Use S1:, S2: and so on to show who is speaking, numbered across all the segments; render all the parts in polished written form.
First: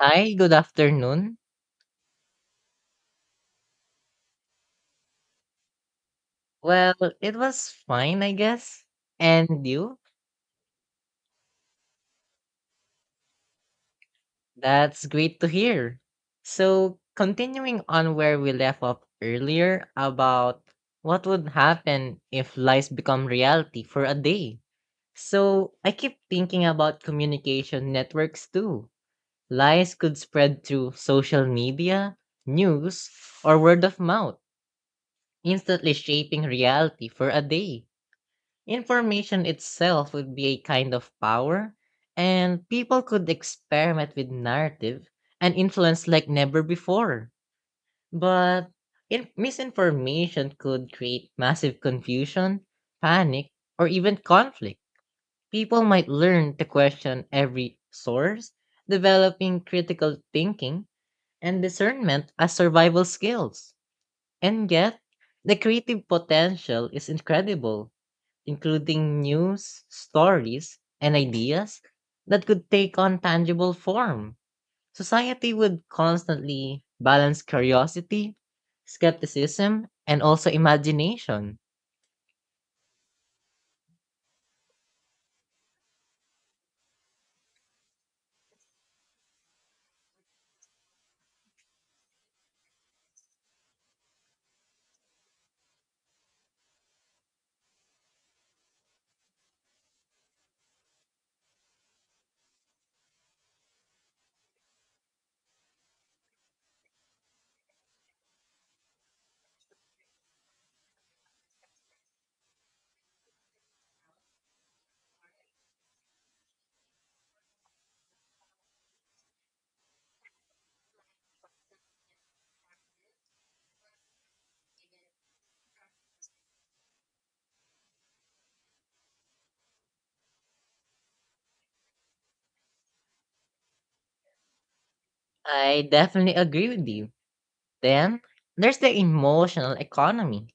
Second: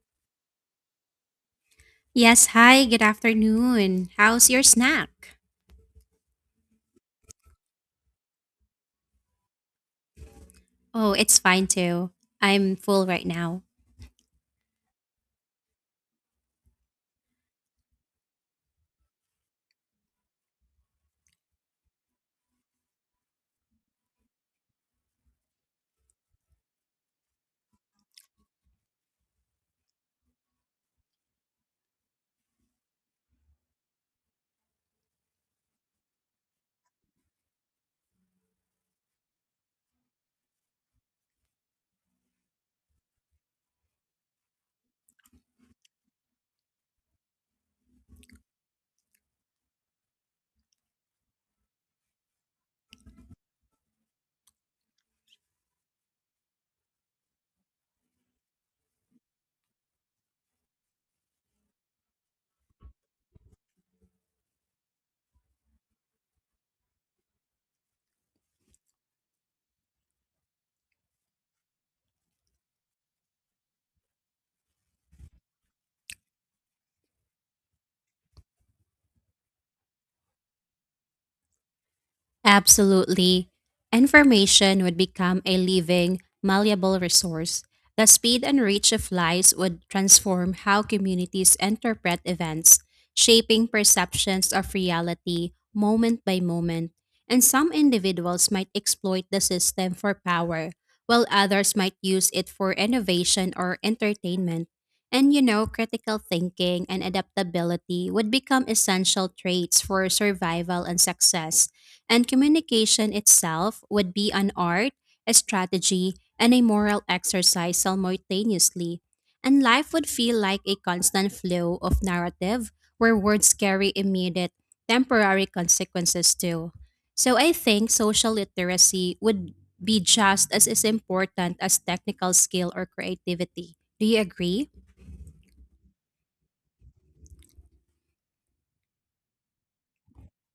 S1: Hi, good afternoon.
S2: Yes, hi, good afternoon. How's your snack?
S1: Well, it was fine, I guess. And you?
S2: Oh, it's fine too. I'm full right now.
S1: That's great to hear. So, continuing on where we left off earlier about what would happen if lies become reality for a day. So, I keep thinking about communication networks too. Lies could spread through social media, news, or word of mouth, instantly shaping reality for a day. Information itself would be a kind of power, and people could experiment with narrative and influence like never before. But misinformation could create massive confusion, panic, or even conflict. People might learn to question every source, developing critical thinking and discernment as survival skills. And yet, the creative potential is incredible, including news, stories, and ideas that could take on tangible form. Society would constantly balance curiosity, skepticism, and also imagination.
S2: Absolutely. Information would become a living, malleable resource. The speed and reach of lies would transform how communities interpret events, shaping perceptions of reality moment by moment. And some individuals might exploit the system for power, while others might use it for innovation or entertainment. And critical thinking and adaptability would become essential traits for survival and success. And communication itself would be an art, a strategy, and a moral exercise simultaneously. And life would feel like a constant flow of narrative where words carry immediate, temporary consequences too. So I think social literacy would be just as important as technical skill or creativity. Do you agree?
S1: I definitely agree with you. Then there's the emotional economy.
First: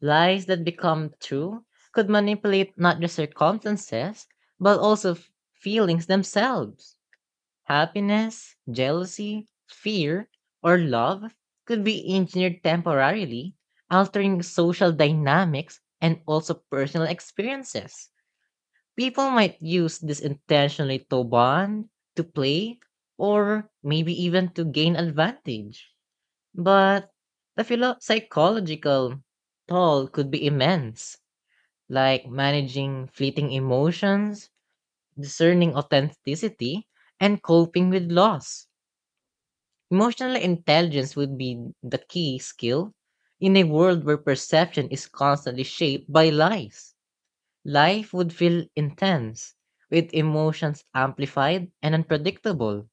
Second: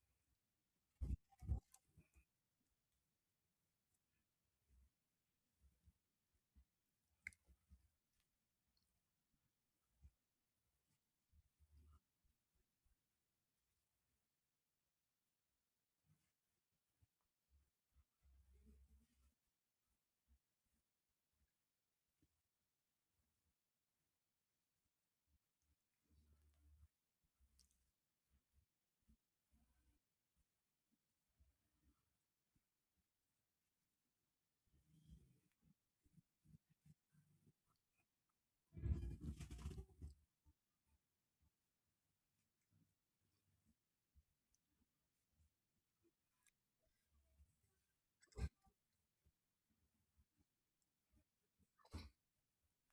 S1: Lies that become true could manipulate not just circumstances, but also feelings themselves. Happiness, jealousy, fear, or love could be engineered temporarily, altering social dynamics and also personal experiences. People might use this intentionally to bond, to play, or maybe even to gain advantage. But the psychological toll could be immense, like managing fleeting emotions, discerning authenticity, and coping with loss. Emotional intelligence would be the key skill in a world where perception is constantly shaped by lies. Life would feel intense, with emotions amplified and unpredictable.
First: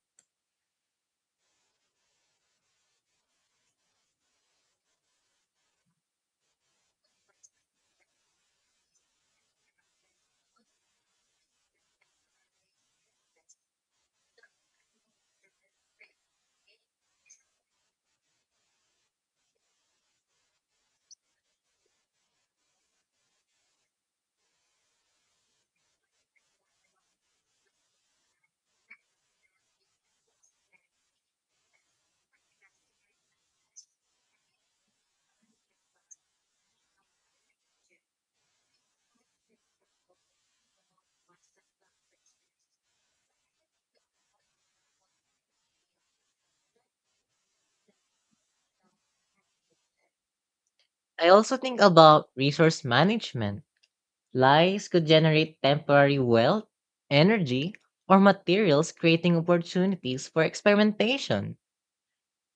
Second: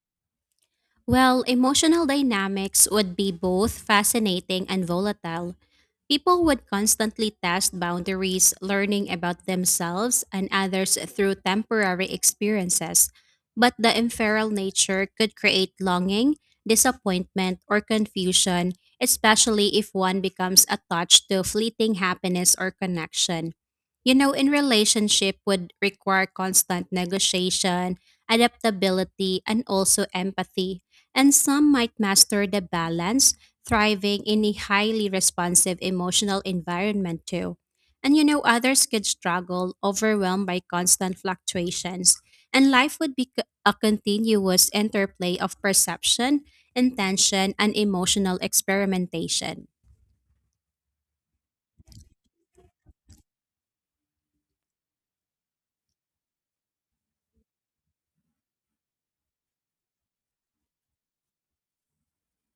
S2: Well, emotional dynamics would be both fascinating and volatile. People would constantly test boundaries, learning about themselves and others through temporary experiences. But the ephemeral nature could create longing, disappointment, or confusion, especially if one becomes attached to fleeting happiness or connection. You know, in relationship would require constant negotiation, adaptability, and also empathy. And some might master the balance thriving in a highly responsive emotional environment too. And others could struggle, overwhelmed by constant fluctuations, and life would be a continuous interplay of perception, intention, and emotional experimentation.
S1: I also think about resource management. Lies could generate temporary wealth, energy, or materials, creating opportunities for experimentation.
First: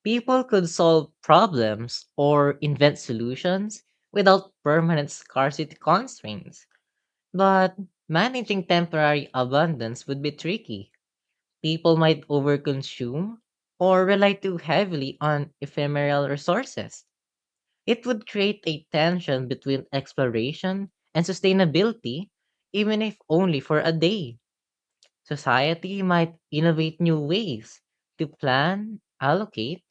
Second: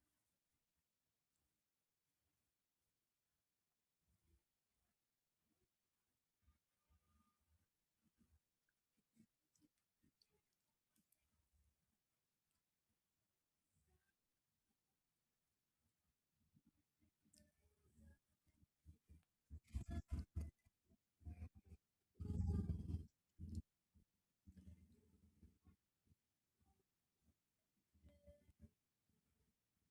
S1: People could solve problems or invent solutions without permanent scarcity constraints. But managing temporary abundance would be tricky. People might overconsume or rely too heavily on ephemeral resources. It would create a tension between exploration and sustainability, even if only for a day. Society might innovate new ways to plan, allocate,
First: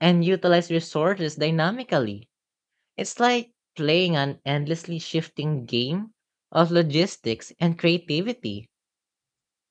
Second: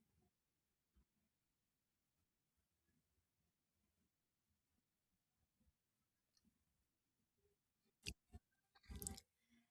S1: and utilize resources dynamically. It's like playing an endlessly shifting game of logistics and creativity.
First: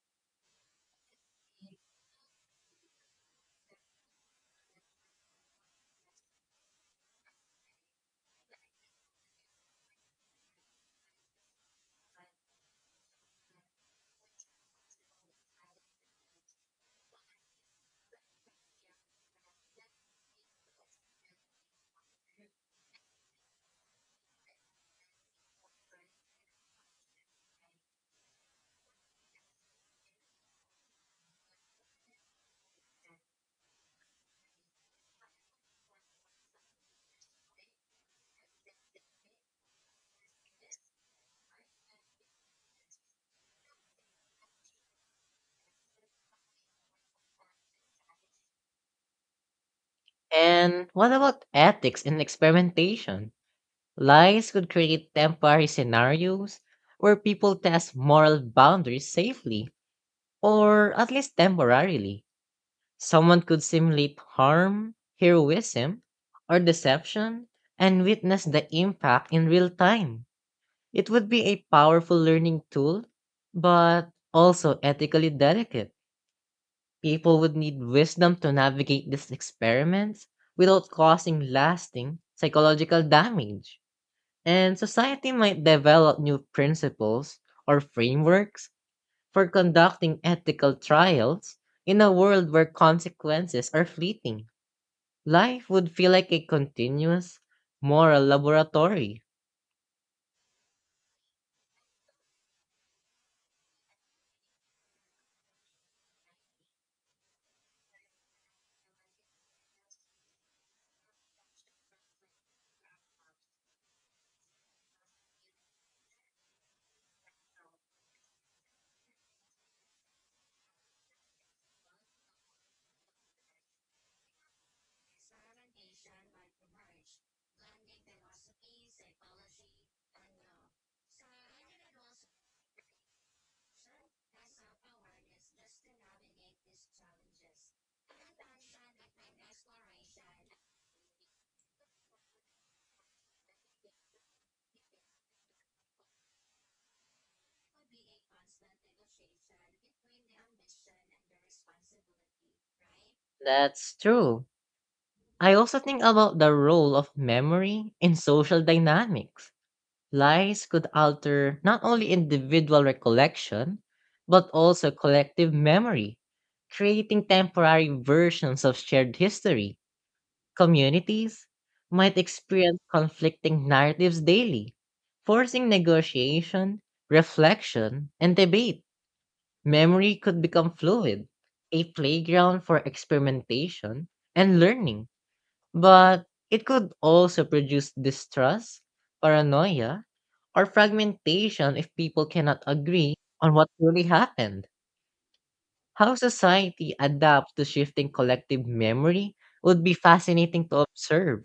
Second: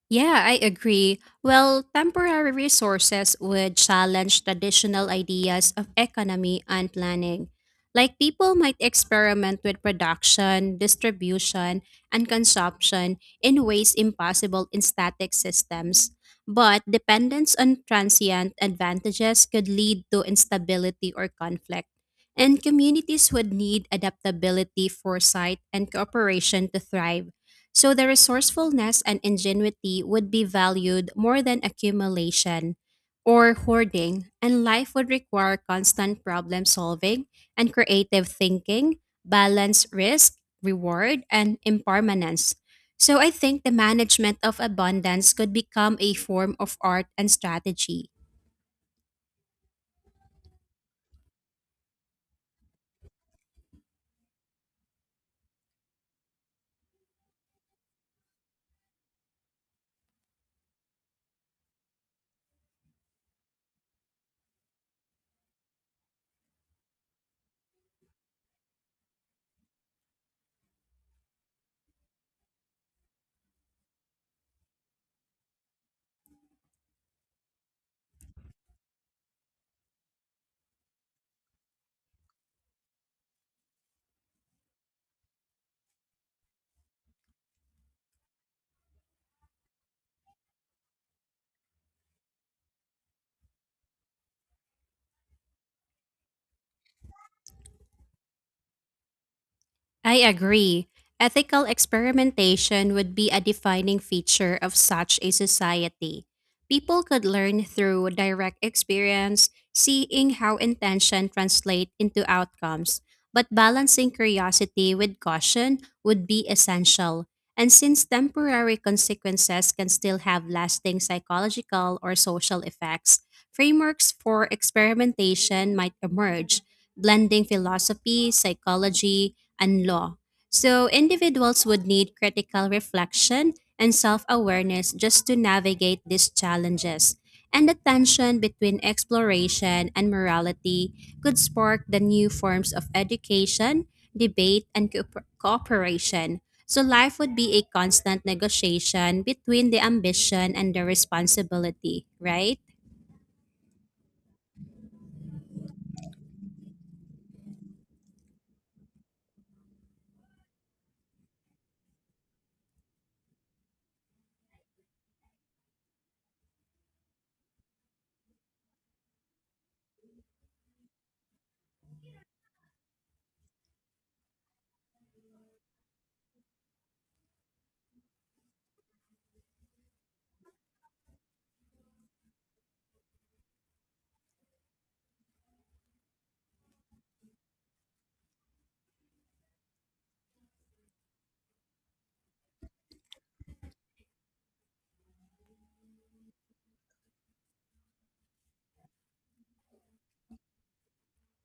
S2: Yeah, I agree. Well, temporary resources would challenge traditional ideas of economy and planning. Like people might experiment with production, distribution, and consumption in ways impossible in static systems. But dependence on transient advantages could lead to instability or conflict. And communities would need adaptability, foresight, and cooperation to thrive, so the resourcefulness and ingenuity would be valued more than accumulation or hoarding, and life would require constant problem solving and creative thinking, balance risk, reward, and impermanence. So I think the management of abundance could become a form of art and strategy.
S1: And what about ethics in experimentation? Lies could create temporary scenarios where people test moral boundaries safely, or at least temporarily. Someone could simulate harm, heroism, or deception and witness the impact in real time. It would be a powerful learning tool, but also ethically delicate. People would need wisdom to navigate these experiments without causing lasting psychological damage. And society might develop new principles or frameworks for conducting ethical trials in a world where consequences are fleeting. Life would feel like a continuous moral laboratory.
S2: I agree. Ethical experimentation would be a defining feature of such a society. People could learn through direct experience, seeing how intention translate into outcomes, but balancing curiosity with caution would be essential. And since temporary consequences can still have lasting psychological or social effects, frameworks for experimentation might emerge, blending philosophy, psychology, and law. So individuals would need critical reflection and self awareness just to navigate these challenges. And the tension between exploration and morality could spark the new forms of education, debate, and cooperation. So life would be a constant negotiation between the ambition and the responsibility, right?
S1: That's true. I also think about the role of memory in social dynamics. Lies could alter not only individual recollection, but also collective memory, creating temporary versions of shared history. Communities might experience conflicting narratives daily, forcing negotiation, reflection, and debate. Memory could become fluid, a playground for experimentation and learning. But it could also produce distrust, paranoia, or fragmentation if people cannot agree on what really happened. How society adapts to shifting collective memory would be fascinating to observe,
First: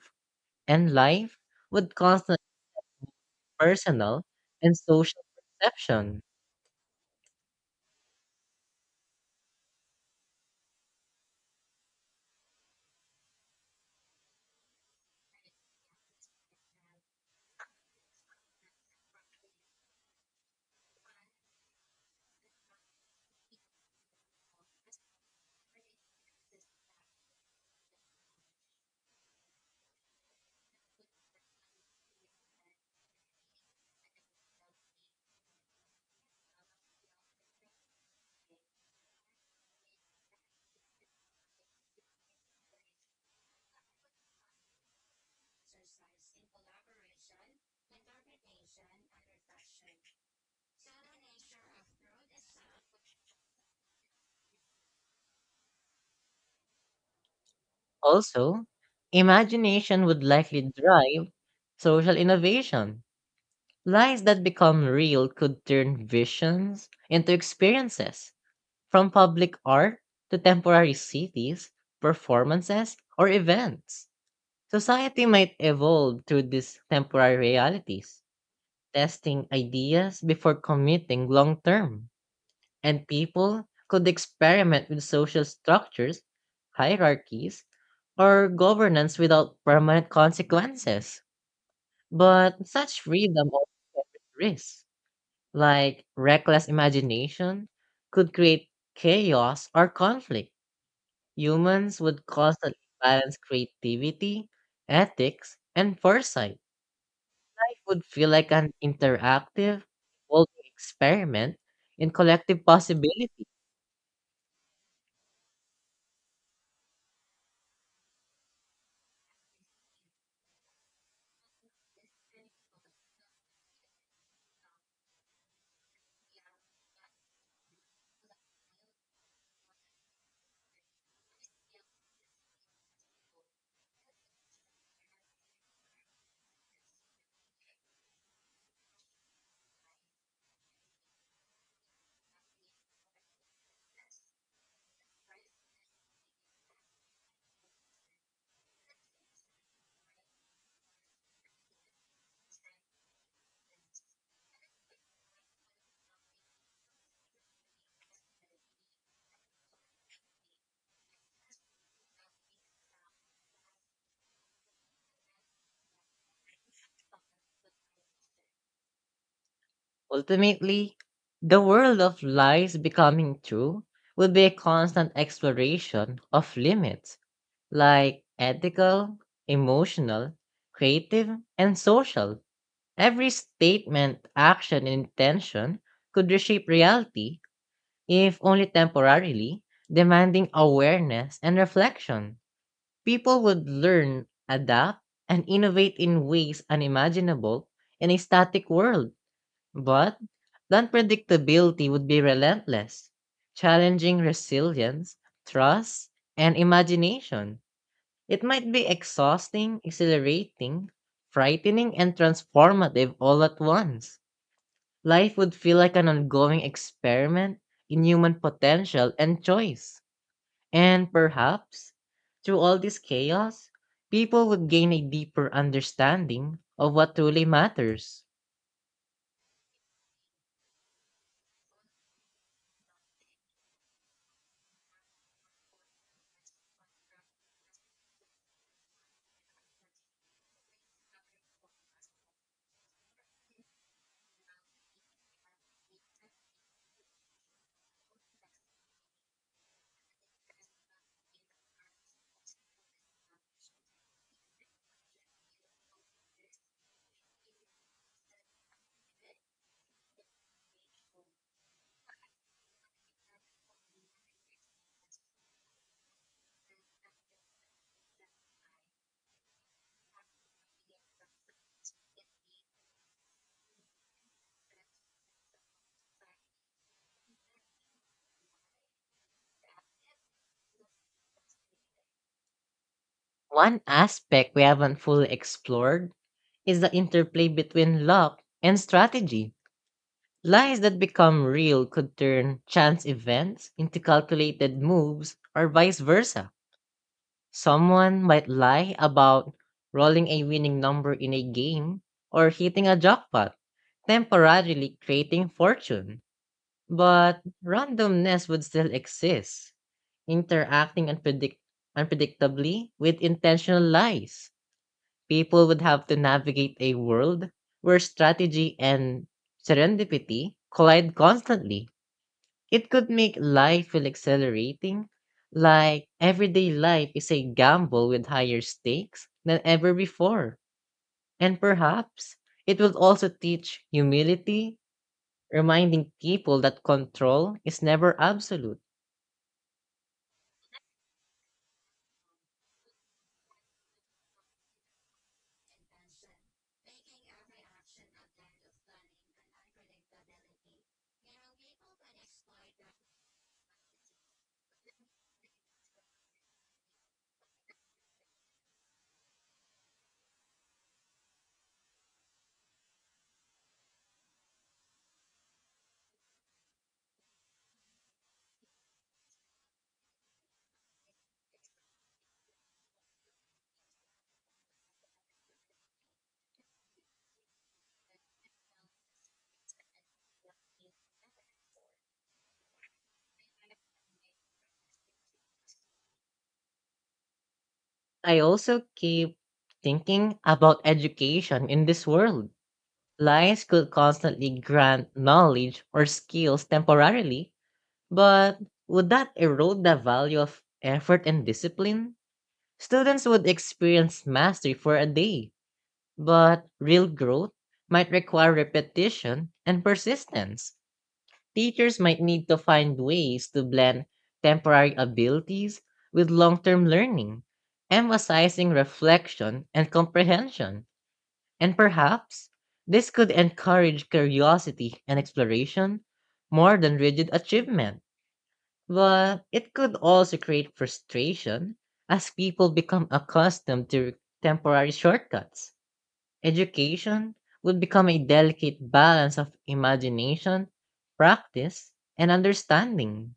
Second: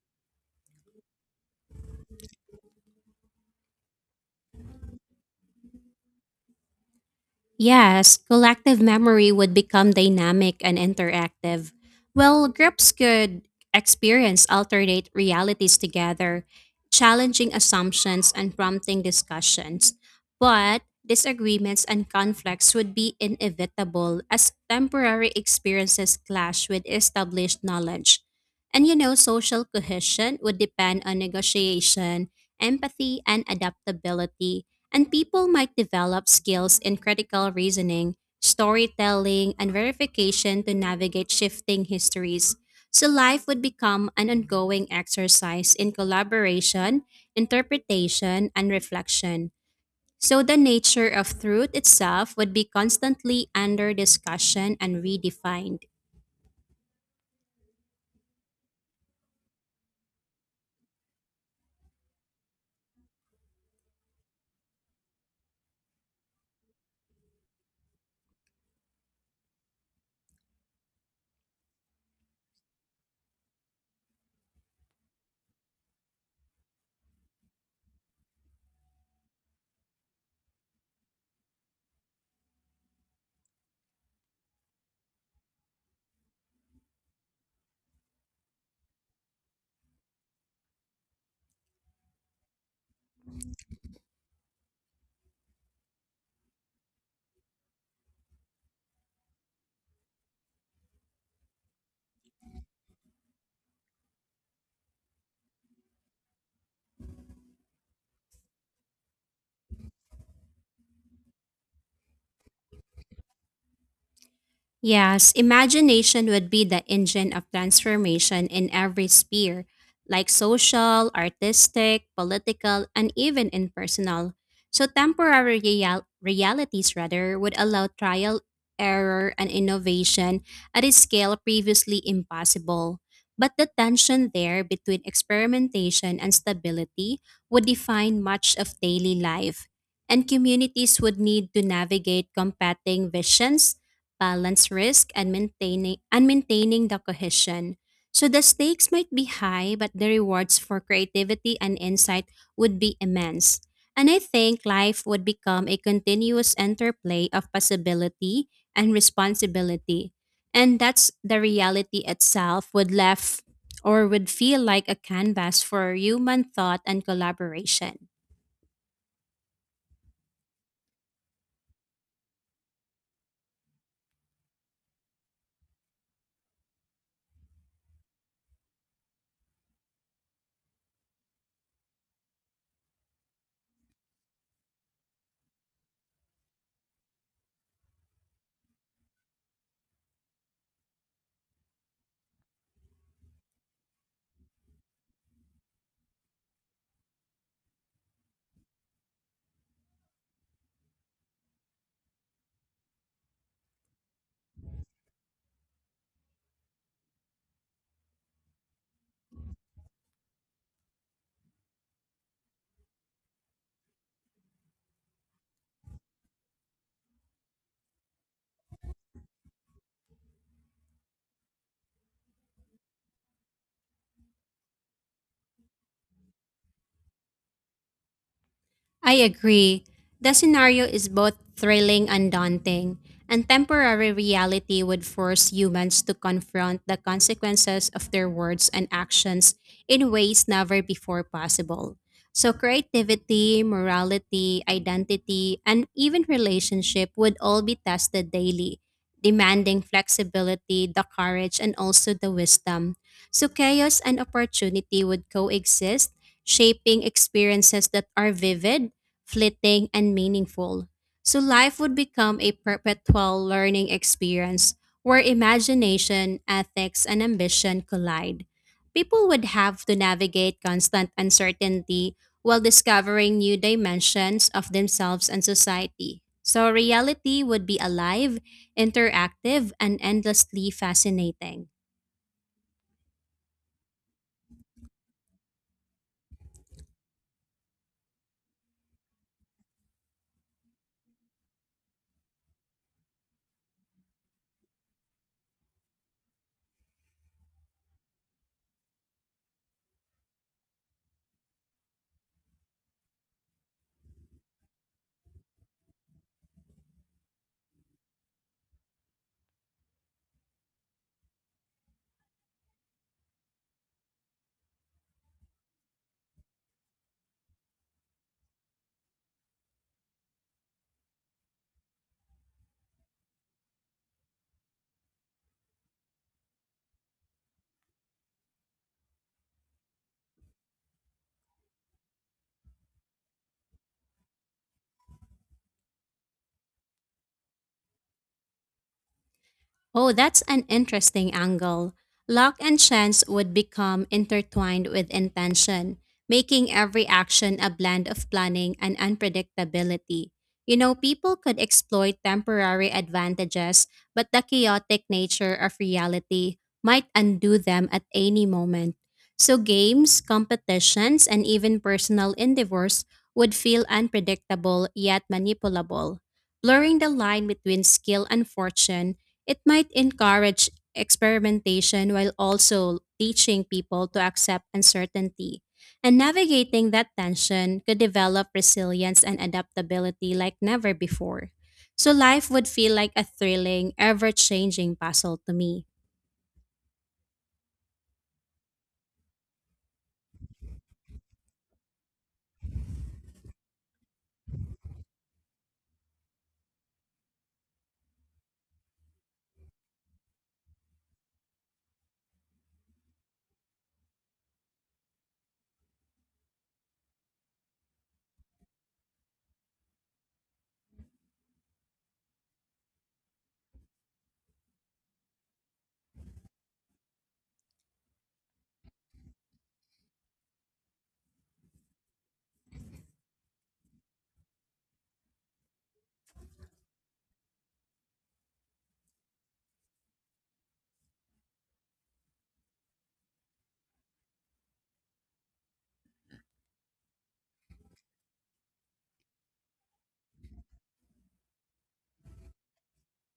S1: and life would constant personal and social perception.
S2: Yes, collective memory would become dynamic and interactive. Well, groups could experience alternate realities together, challenging assumptions and prompting discussions. But disagreements and conflicts would be inevitable as temporary experiences clash with established knowledge. And social cohesion would depend on negotiation, empathy, and adaptability, and people might develop skills in critical reasoning, storytelling, and verification to navigate shifting histories. So life would become an ongoing exercise in collaboration, interpretation, and reflection. So the nature of truth itself would be constantly under discussion and redefined.
S1: Also, imagination would likely drive social innovation. Lies that become real could turn visions into experiences. From public art to temporary cities, performances, or events, society might evolve through these temporary realities, testing ideas before committing long term. And people could experiment with social structures, hierarchies, or governance without permanent consequences. But such freedom also carries risks, like reckless imagination could create chaos or conflict. Humans would constantly balance creativity, ethics, and foresight. Life would feel like an interactive, evolving experiment in collective possibility.
S2: Yes, imagination would be the engine of transformation in every sphere, like social, artistic, political, and even in personal. So, temporary realities, rather, would allow trial, error, and innovation at a scale previously impossible. But the tension there between experimentation and stability would define much of daily life, and communities would need to navigate competing visions balance risk and maintaining the cohesion. So the stakes might be high, but the rewards for creativity and insight would be immense. And I think life would become a continuous interplay of possibility and responsibility. And that's the reality itself would left or would feel like a canvas for human thought and collaboration.
S1: Ultimately, the world of lies becoming true would be a constant exploration of limits, like ethical, emotional, creative, and social. Every statement, action, and intention could reshape reality, if only temporarily, demanding awareness and reflection. People would learn, adapt, and innovate in ways unimaginable in a static world, but the unpredictability would be relentless, challenging resilience, trust, and imagination. It might be exhausting, exhilarating, frightening, and transformative all at once. Life would feel like an ongoing experiment in human potential and choice. And perhaps, through all this chaos, people would gain a deeper understanding of what truly matters.
S2: I agree. The scenario is both thrilling and daunting, and temporary reality would force humans to confront the consequences of their words and actions in ways never before possible. So, creativity, morality, identity, and even relationship would all be tested daily, demanding flexibility, the courage, and also the wisdom. So, chaos and opportunity would coexist, shaping experiences that are vivid, fleeting, and meaningful. So life would become a perpetual learning experience where imagination, ethics, and ambition collide. People would have to navigate constant uncertainty while discovering new dimensions of themselves and society. So reality would be alive, interactive, and endlessly fascinating.
S1: One aspect we haven't fully explored is the interplay between luck and strategy. Lies that become real could turn chance events into calculated moves or vice versa. Someone might lie about rolling a winning number in a game or hitting a jackpot, temporarily creating fortune. But randomness would still exist, interacting unpredictably with intentional lies. People would have to navigate a world where strategy and serendipity collide constantly. It could make life feel accelerating, like everyday life is a gamble with higher stakes than ever before. And perhaps it will also teach humility, reminding people that control is never absolute.
S2: Oh, that's an interesting angle. Luck and chance would become intertwined with intention, making every action a blend of planning and unpredictability. People could exploit temporary advantages, but the chaotic nature of reality might undo them at any moment. So, games, competitions, and even personal endeavors would feel unpredictable yet manipulable, blurring the line between skill and fortune. It might encourage experimentation while also teaching people to accept uncertainty. And navigating that tension could develop resilience and adaptability like never before. So life would feel like a thrilling, ever changing puzzle to me.
S1: I also keep thinking about education in this world. Lies could constantly grant knowledge or skills temporarily, but would that erode the value of effort and discipline? Students would experience mastery for a day, but real growth might require repetition and persistence. Teachers might need to find ways to blend temporary abilities with long term learning, emphasizing reflection and comprehension. And perhaps this could encourage curiosity and exploration more than rigid achievement. But it could also create frustration as people become accustomed to temporary shortcuts. Education would become a delicate balance of imagination, practice, and understanding.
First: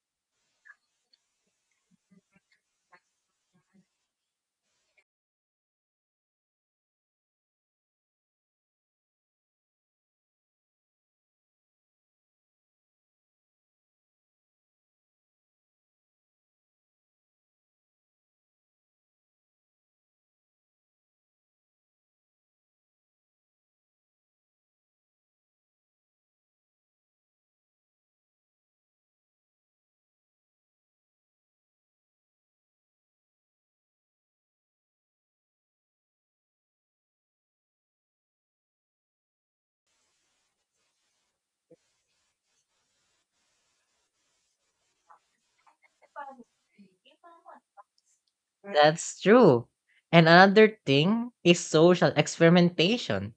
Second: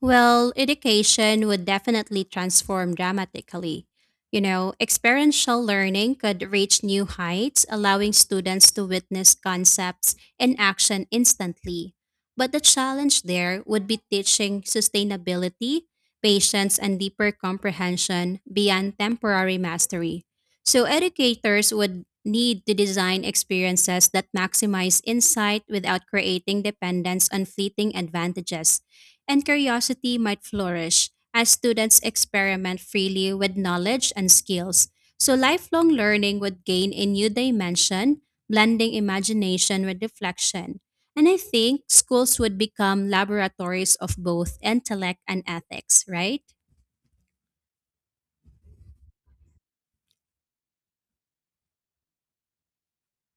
S2: Well, education would definitely transform dramatically. Experiential learning could reach new heights, allowing students to witness concepts in action instantly. But the challenge there would be teaching sustainability, patience, and deeper comprehension beyond temporary mastery. So, educators would need to design experiences that maximize insight without creating dependence on fleeting advantages, and curiosity might flourish as students experiment freely with knowledge and skills. So, lifelong learning would gain a new dimension, blending imagination with reflection. And I think schools would become laboratories of both intellect and ethics, right?
S1: That's true. And another thing is social experimentation.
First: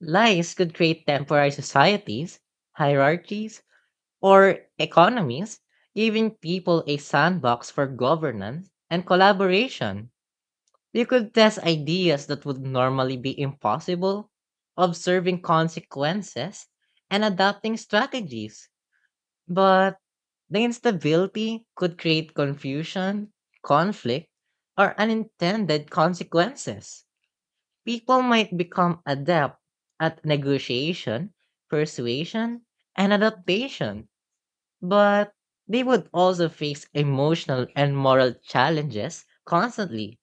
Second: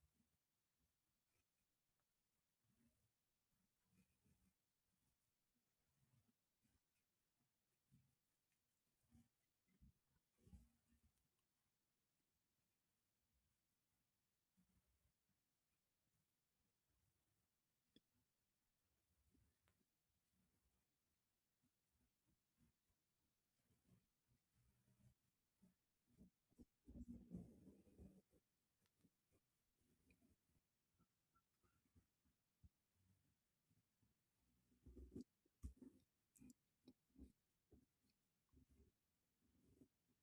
S1: Lies could create temporary societies, hierarchies, or economies, giving people a sandbox for governance and collaboration. You could test ideas that would normally be impossible, observing consequences, and adapting strategies. But the instability could create confusion, conflict, or unintended consequences. People might become adept at negotiation, persuasion, and adaptation, but they would also face emotional and moral challenges constantly.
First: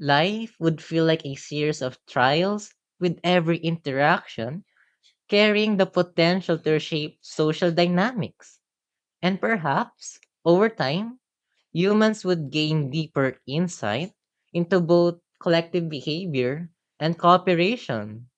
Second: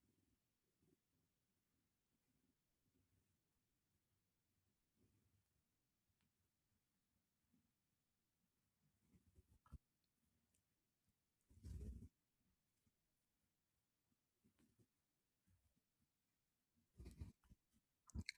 S1: Life would feel like a series of trials, with every interaction carrying the potential to reshape social dynamics. And perhaps, over time, humans would gain deeper insight into both collective behavior and cooperation.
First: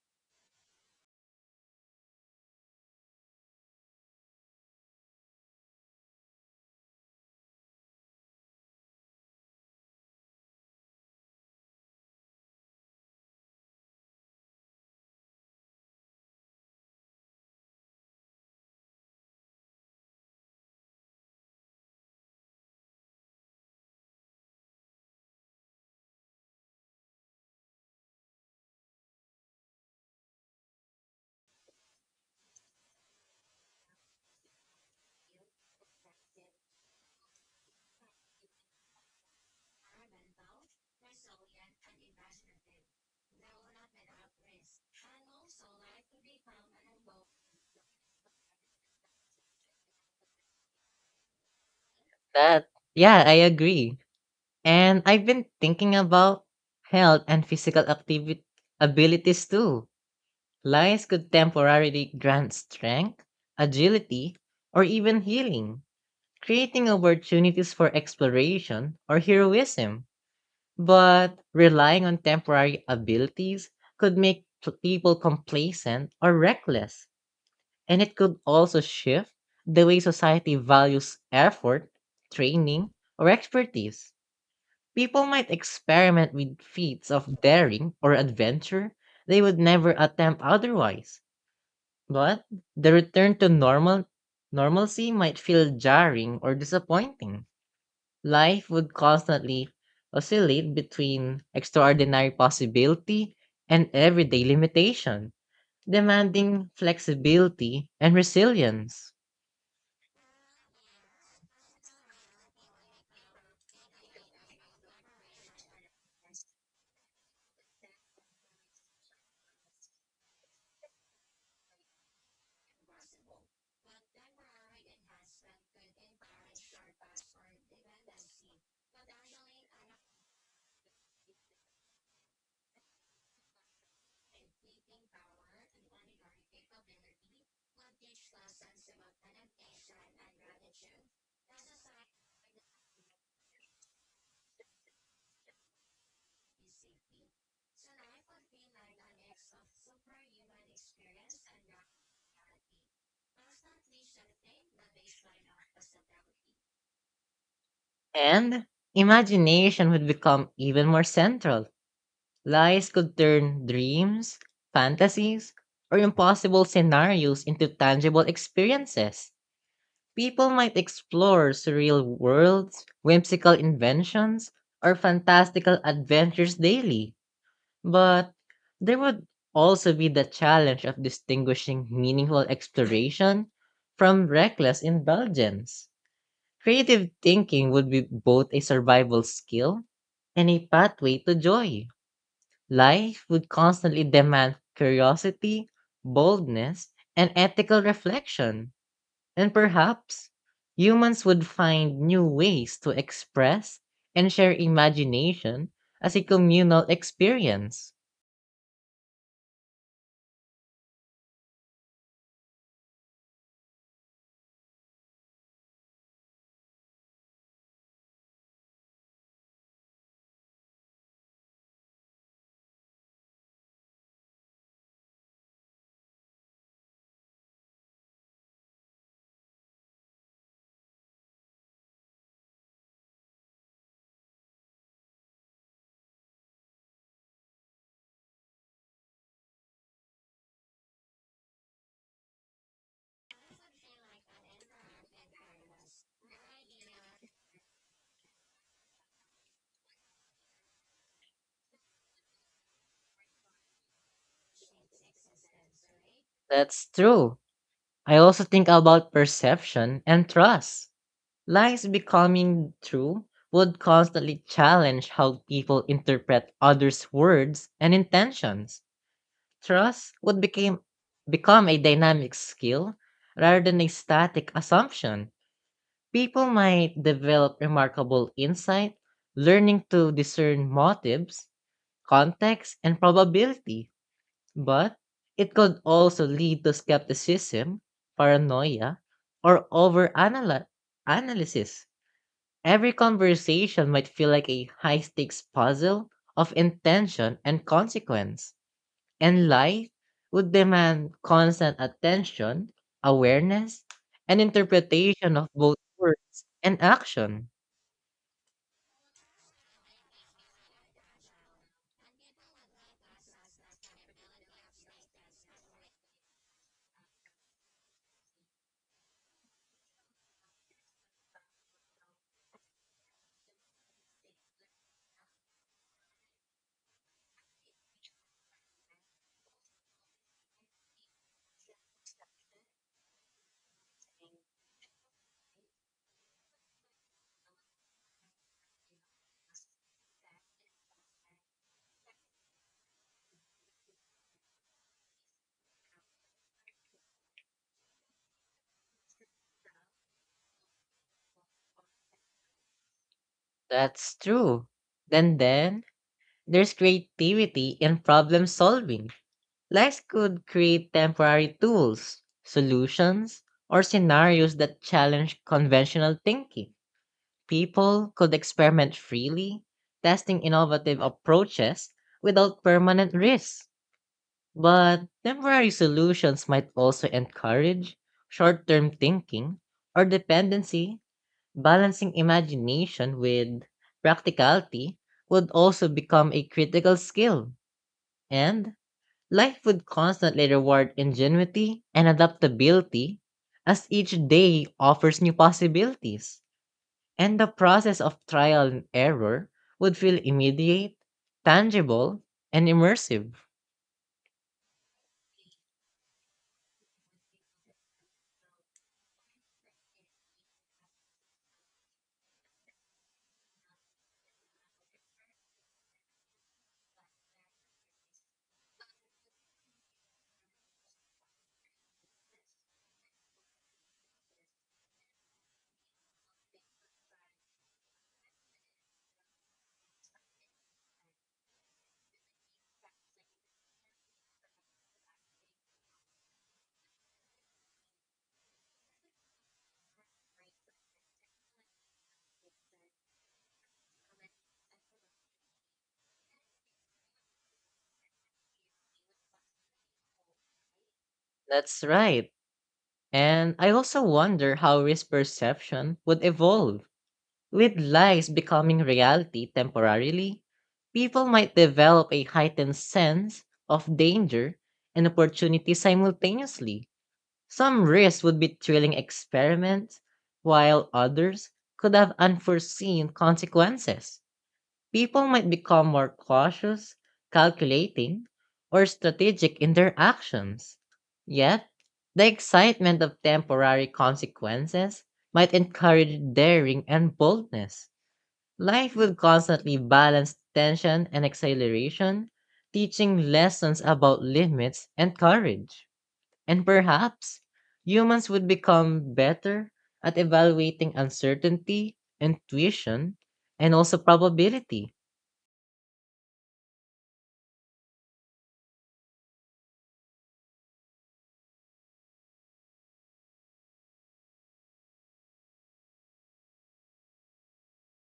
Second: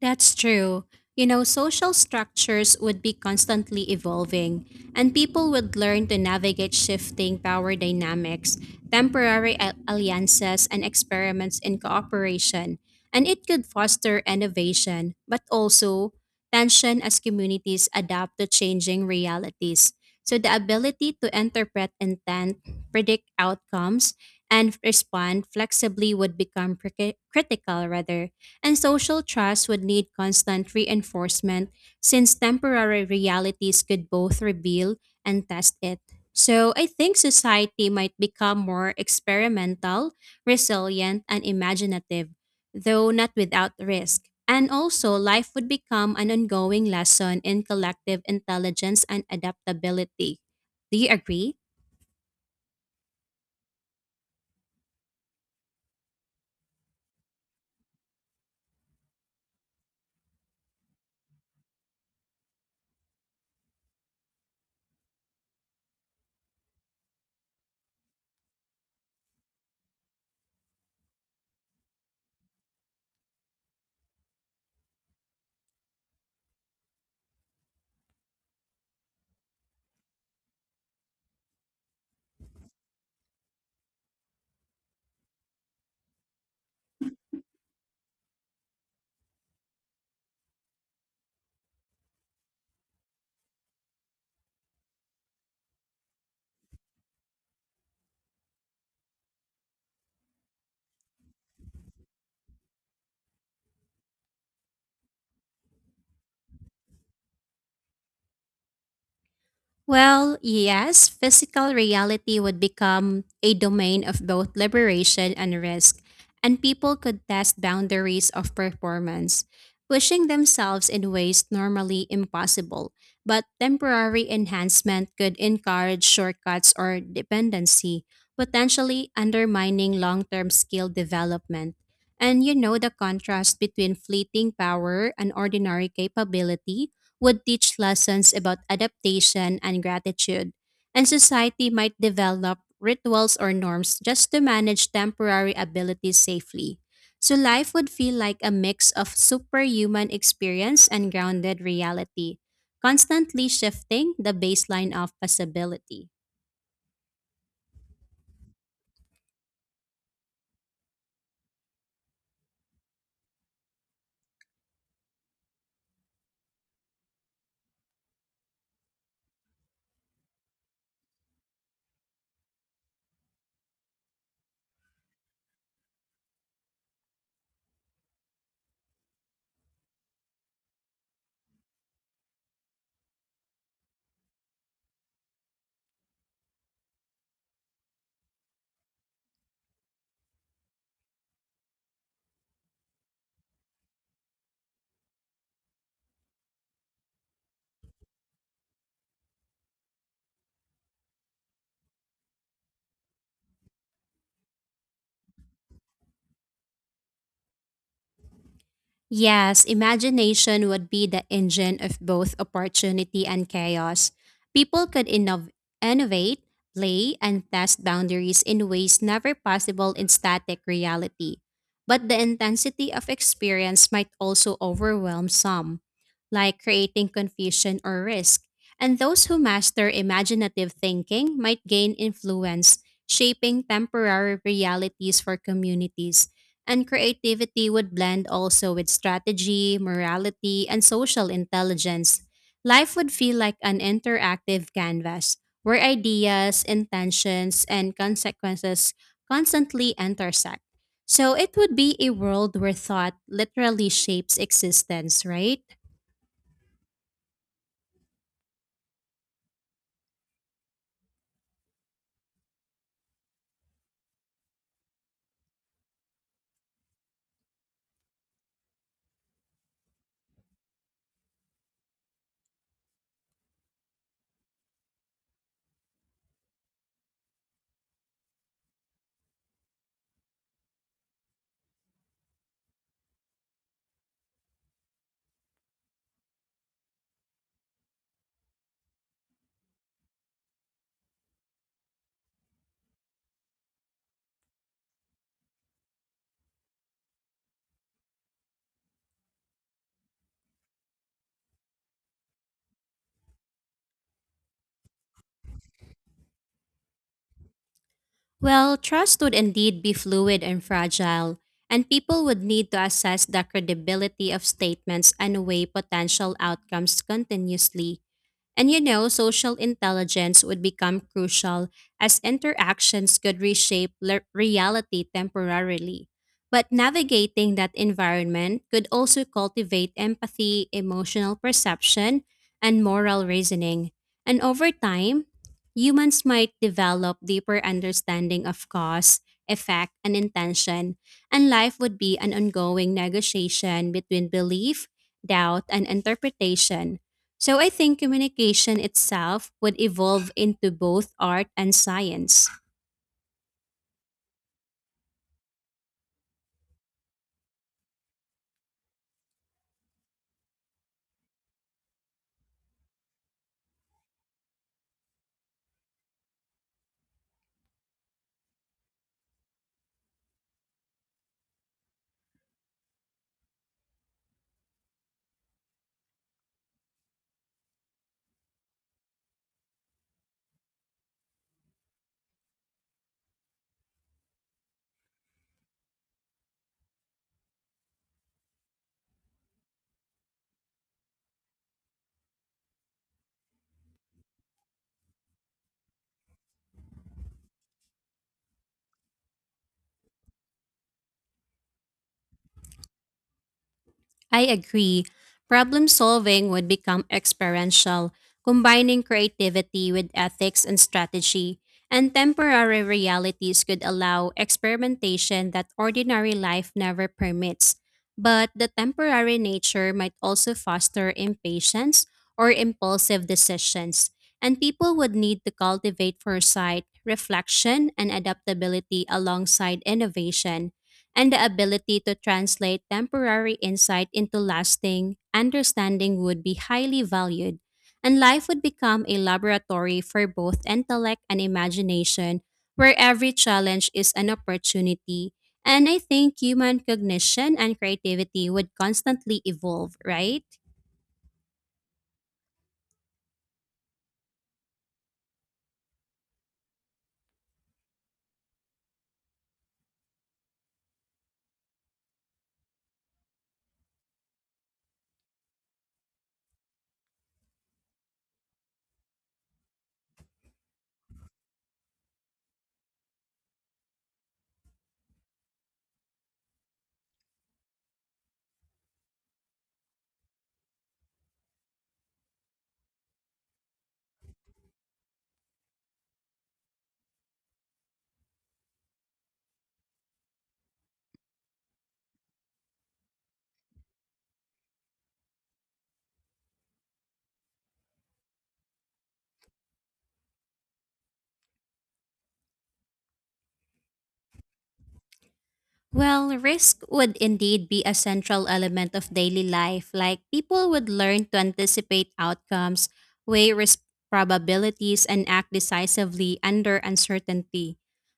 S2: That's true. Social structures would be constantly evolving, and people would learn to navigate shifting power dynamics, temporary alliances, and experiments in cooperation. And it could foster innovation, but also tension as communities adapt to changing realities. So, the ability to interpret intent, predict outcomes, and respond flexibly would become critical, rather, and social trust would need constant reinforcement since temporary realities could both reveal and test it. So I think society might become more experimental, resilient, and imaginative, though not without risk. And also, life would become an ongoing lesson in collective intelligence and adaptability. Do you agree?
S1: That, yeah, I agree. And I've been thinking about health and physical activity abilities too. Lies could temporarily grant strength, agility, or even healing, creating opportunities for exploration or heroism. But relying on temporary abilities could make people complacent or reckless, and it could also shift the way society values effort, training, or expertise. People might experiment with feats of daring or adventure they would never attempt otherwise, but the return to normalcy might feel jarring or disappointing. Life would constantly oscillate between extraordinary possibility and everyday limitation, demanding flexibility and resilience.
S2: Well, yes, physical reality would become a domain of both liberation and risk, and people could test boundaries of performance, pushing themselves in ways normally impossible. But temporary enhancement could encourage shortcuts or dependency, potentially undermining long term skill development. And the contrast between fleeting power and ordinary capability would teach lessons about adaptation and gratitude, and society might develop rituals or norms just to manage temporary abilities safely. So life would feel like a mix of superhuman experience and grounded reality, constantly shifting the baseline of possibility.
S1: And imagination would become even more central. Lies could turn dreams, fantasies, or impossible scenarios into tangible experiences. People might explore surreal worlds, whimsical inventions, or fantastical adventures daily, but there would also be the challenge of distinguishing meaningful exploration from reckless indulgence. Creative thinking would be both a survival skill and a pathway to joy. Life would constantly demand curiosity, boldness, and ethical reflection. And perhaps humans would find new ways to express and share imagination as a communal experience.
S2: Yes, imagination would be the engine of both opportunity and chaos. People could innovate, play, and test boundaries in ways never possible in static reality. But the intensity of experience might also overwhelm some, like creating confusion or risk. And those who master imaginative thinking might gain influence, shaping temporary realities for communities. And creativity would blend also with strategy, morality, and social intelligence. Life would feel like an interactive canvas where ideas, intentions, and consequences constantly intersect. So it would be a world where thought literally shapes existence, right?
S1: That's true. I also think about perception and trust. Lies becoming true would constantly challenge how people interpret others' words and intentions. Trust would become a dynamic skill rather than a static assumption. People might develop remarkable insight, learning to discern motives, context, and probability, but it could also lead to skepticism, paranoia, or over-analysis. Every conversation might feel like a high-stakes puzzle of intention and consequence, and life would demand constant attention, awareness, and interpretation of both words and action.
S2: Well, trust would indeed be fluid and fragile, and people would need to assess the credibility of statements and weigh potential outcomes continuously. And social intelligence would become crucial as interactions could reshape reality temporarily. But navigating that environment could also cultivate empathy, emotional perception, and moral reasoning. And over time, humans might develop deeper understanding of cause, effect, and intention, and life would be an ongoing negotiation between belief, doubt, and interpretation, so I think communication itself would evolve into both art and science.
S1: That's true. Then there's creativity in problem solving. Lex could create temporary tools, solutions, or scenarios that challenge conventional thinking. People could experiment freely, testing innovative approaches without permanent risks. But temporary solutions might also encourage short term thinking or dependency. Balancing imagination with practicality would also become a critical skill, and life would constantly reward ingenuity and adaptability as each day offers new possibilities. And the process of trial and error would feel immediate, tangible, and immersive.
S2: I agree. Problem solving would become experiential, combining creativity with ethics and strategy, and temporary realities could allow experimentation that ordinary life never permits. But the temporary nature might also foster impatience or impulsive decisions, and people would need to cultivate foresight, reflection, and adaptability alongside innovation, and the ability to translate temporary insight into lasting understanding would be highly valued, and life would become a laboratory for both intellect and imagination, where every challenge is an opportunity. And I think human cognition and creativity would constantly evolve, right?
S1: That's right. And I also wonder how risk perception would evolve. With lies becoming reality temporarily, people might develop a heightened sense of danger and opportunity simultaneously. Some risks would be thrilling experiments, while others could have unforeseen consequences. People might become more cautious, calculating, or strategic in their actions. Yet, the excitement of temporary consequences might encourage daring and boldness. Life will constantly balance tension and exhilaration, teaching lessons about limits and courage. And perhaps humans would become better at evaluating uncertainty, intuition, and also probability.
S2: Well, risk would indeed be a central element of daily life. Like people would learn to anticipate outcomes, weigh risk probabilities, and act decisively under uncertainty.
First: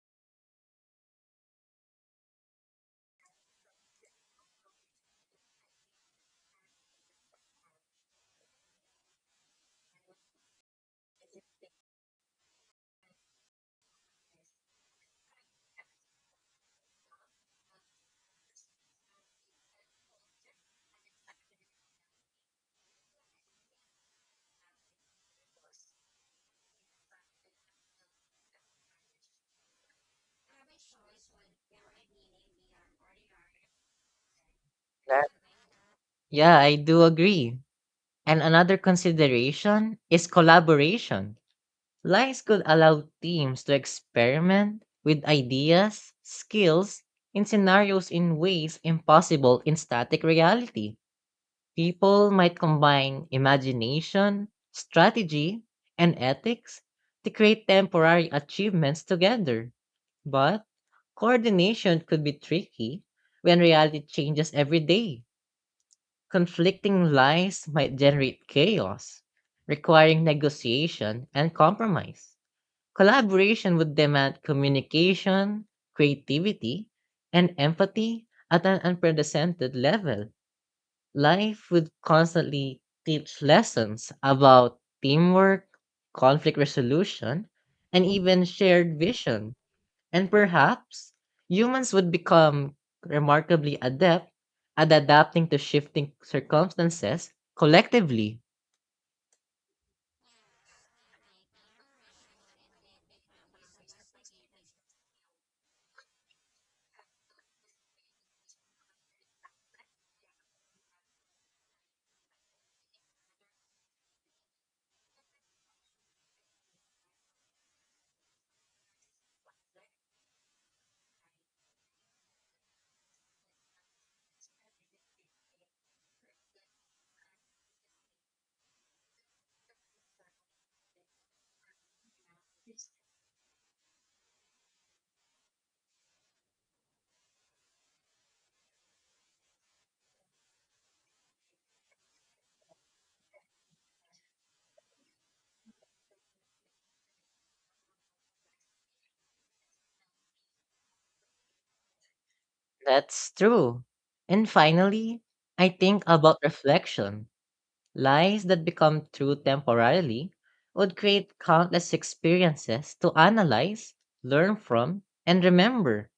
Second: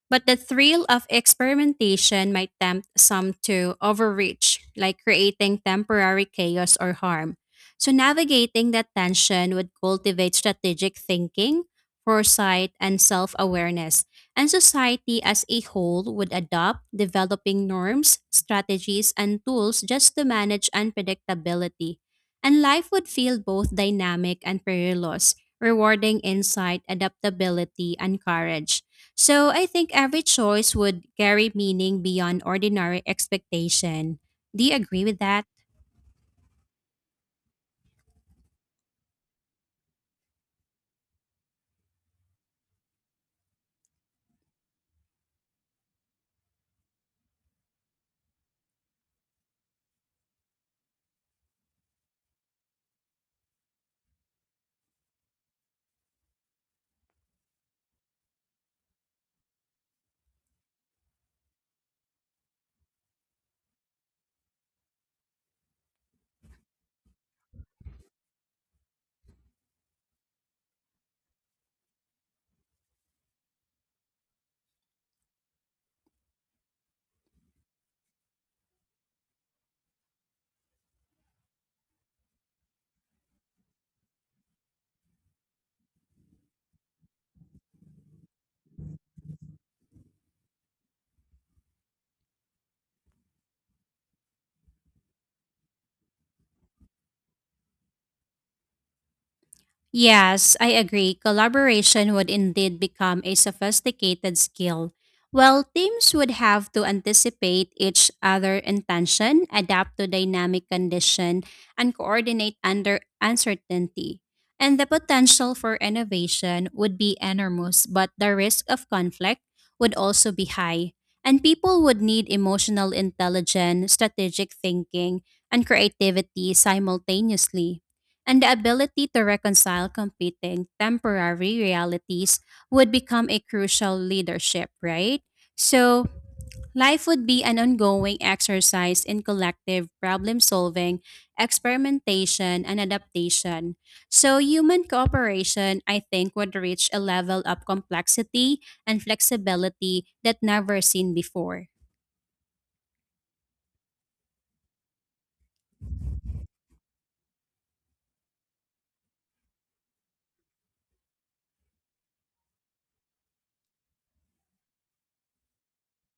S2: But the thrill of experimentation might tempt some to overreach, like creating temporary chaos or harm. So, navigating that tension would cultivate strategic thinking, foresight, and self awareness, and society as a whole would adopt developing norms, strategies, and tools just to manage unpredictability. And life would feel both dynamic and perilous, rewarding insight, adaptability, and courage. So I think every choice would carry meaning beyond ordinary expectation. Do you agree with that?
S1: Yeah, I do agree. And another consideration is collaboration. Lines could allow teams to experiment with ideas, skills, and scenarios in ways impossible in static reality. People might combine imagination, strategy, and ethics to create temporary achievements together. But coordination could be tricky when reality changes every day. Conflicting lies might generate chaos, requiring negotiation and compromise. Collaboration would demand communication, creativity, and empathy at an unprecedented level. Life would constantly teach lessons about teamwork, conflict resolution, and even shared vision. And perhaps humans would become remarkably adept at adapting to shifting circumstances collectively.
S2: Yes, I agree. Collaboration would indeed become a sophisticated skill. Well, teams would have to anticipate each other' intention, adapt to dynamic condition, and coordinate under uncertainty. And the potential for innovation would be enormous, but the risk of conflict would also be high. And people would need emotional intelligence, strategic thinking, and creativity simultaneously, and the ability to reconcile competing temporary realities would become a crucial leadership, right? So, life would be an ongoing exercise in collective problem solving, experimentation, and adaptation. So, human cooperation, I think, would reach a level of complexity and flexibility that never seen before.
S1: That's true. And finally, I think about reflection. Lies that become true temporarily would create countless experiences to analyze, learn from, and remember.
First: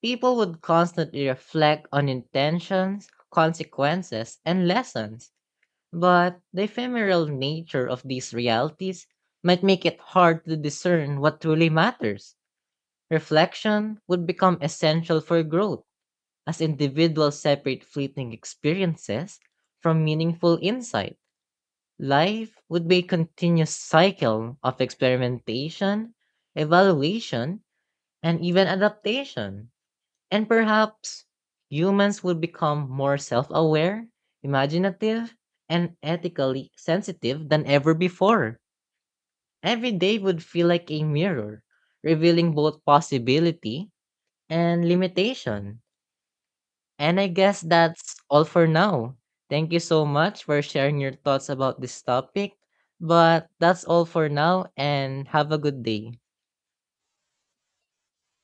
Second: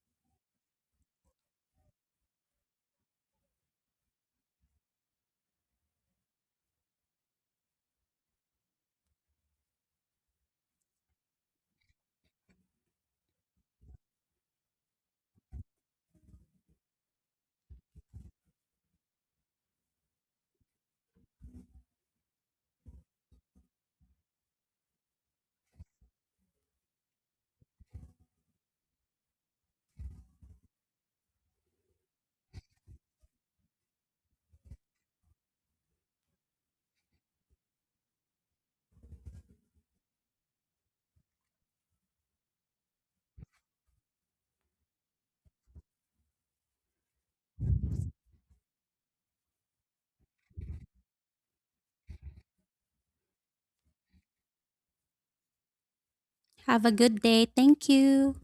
S1: People would constantly reflect on intentions, consequences, and lessons, but the ephemeral nature of these realities might make it hard to discern what truly matters. Reflection would become essential for growth as individuals separate fleeting experiences from meaningful insight. Life would be a continuous cycle of experimentation, evaluation, and even adaptation. And perhaps humans would become more self aware, imaginative, and ethically sensitive than ever before. Every day would feel like a mirror, revealing both possibility and limitation. And I guess that's all for now. Thank you so much for sharing your thoughts about this topic. But that's all for now, and have a good day.
S2: Have a good day. Thank you.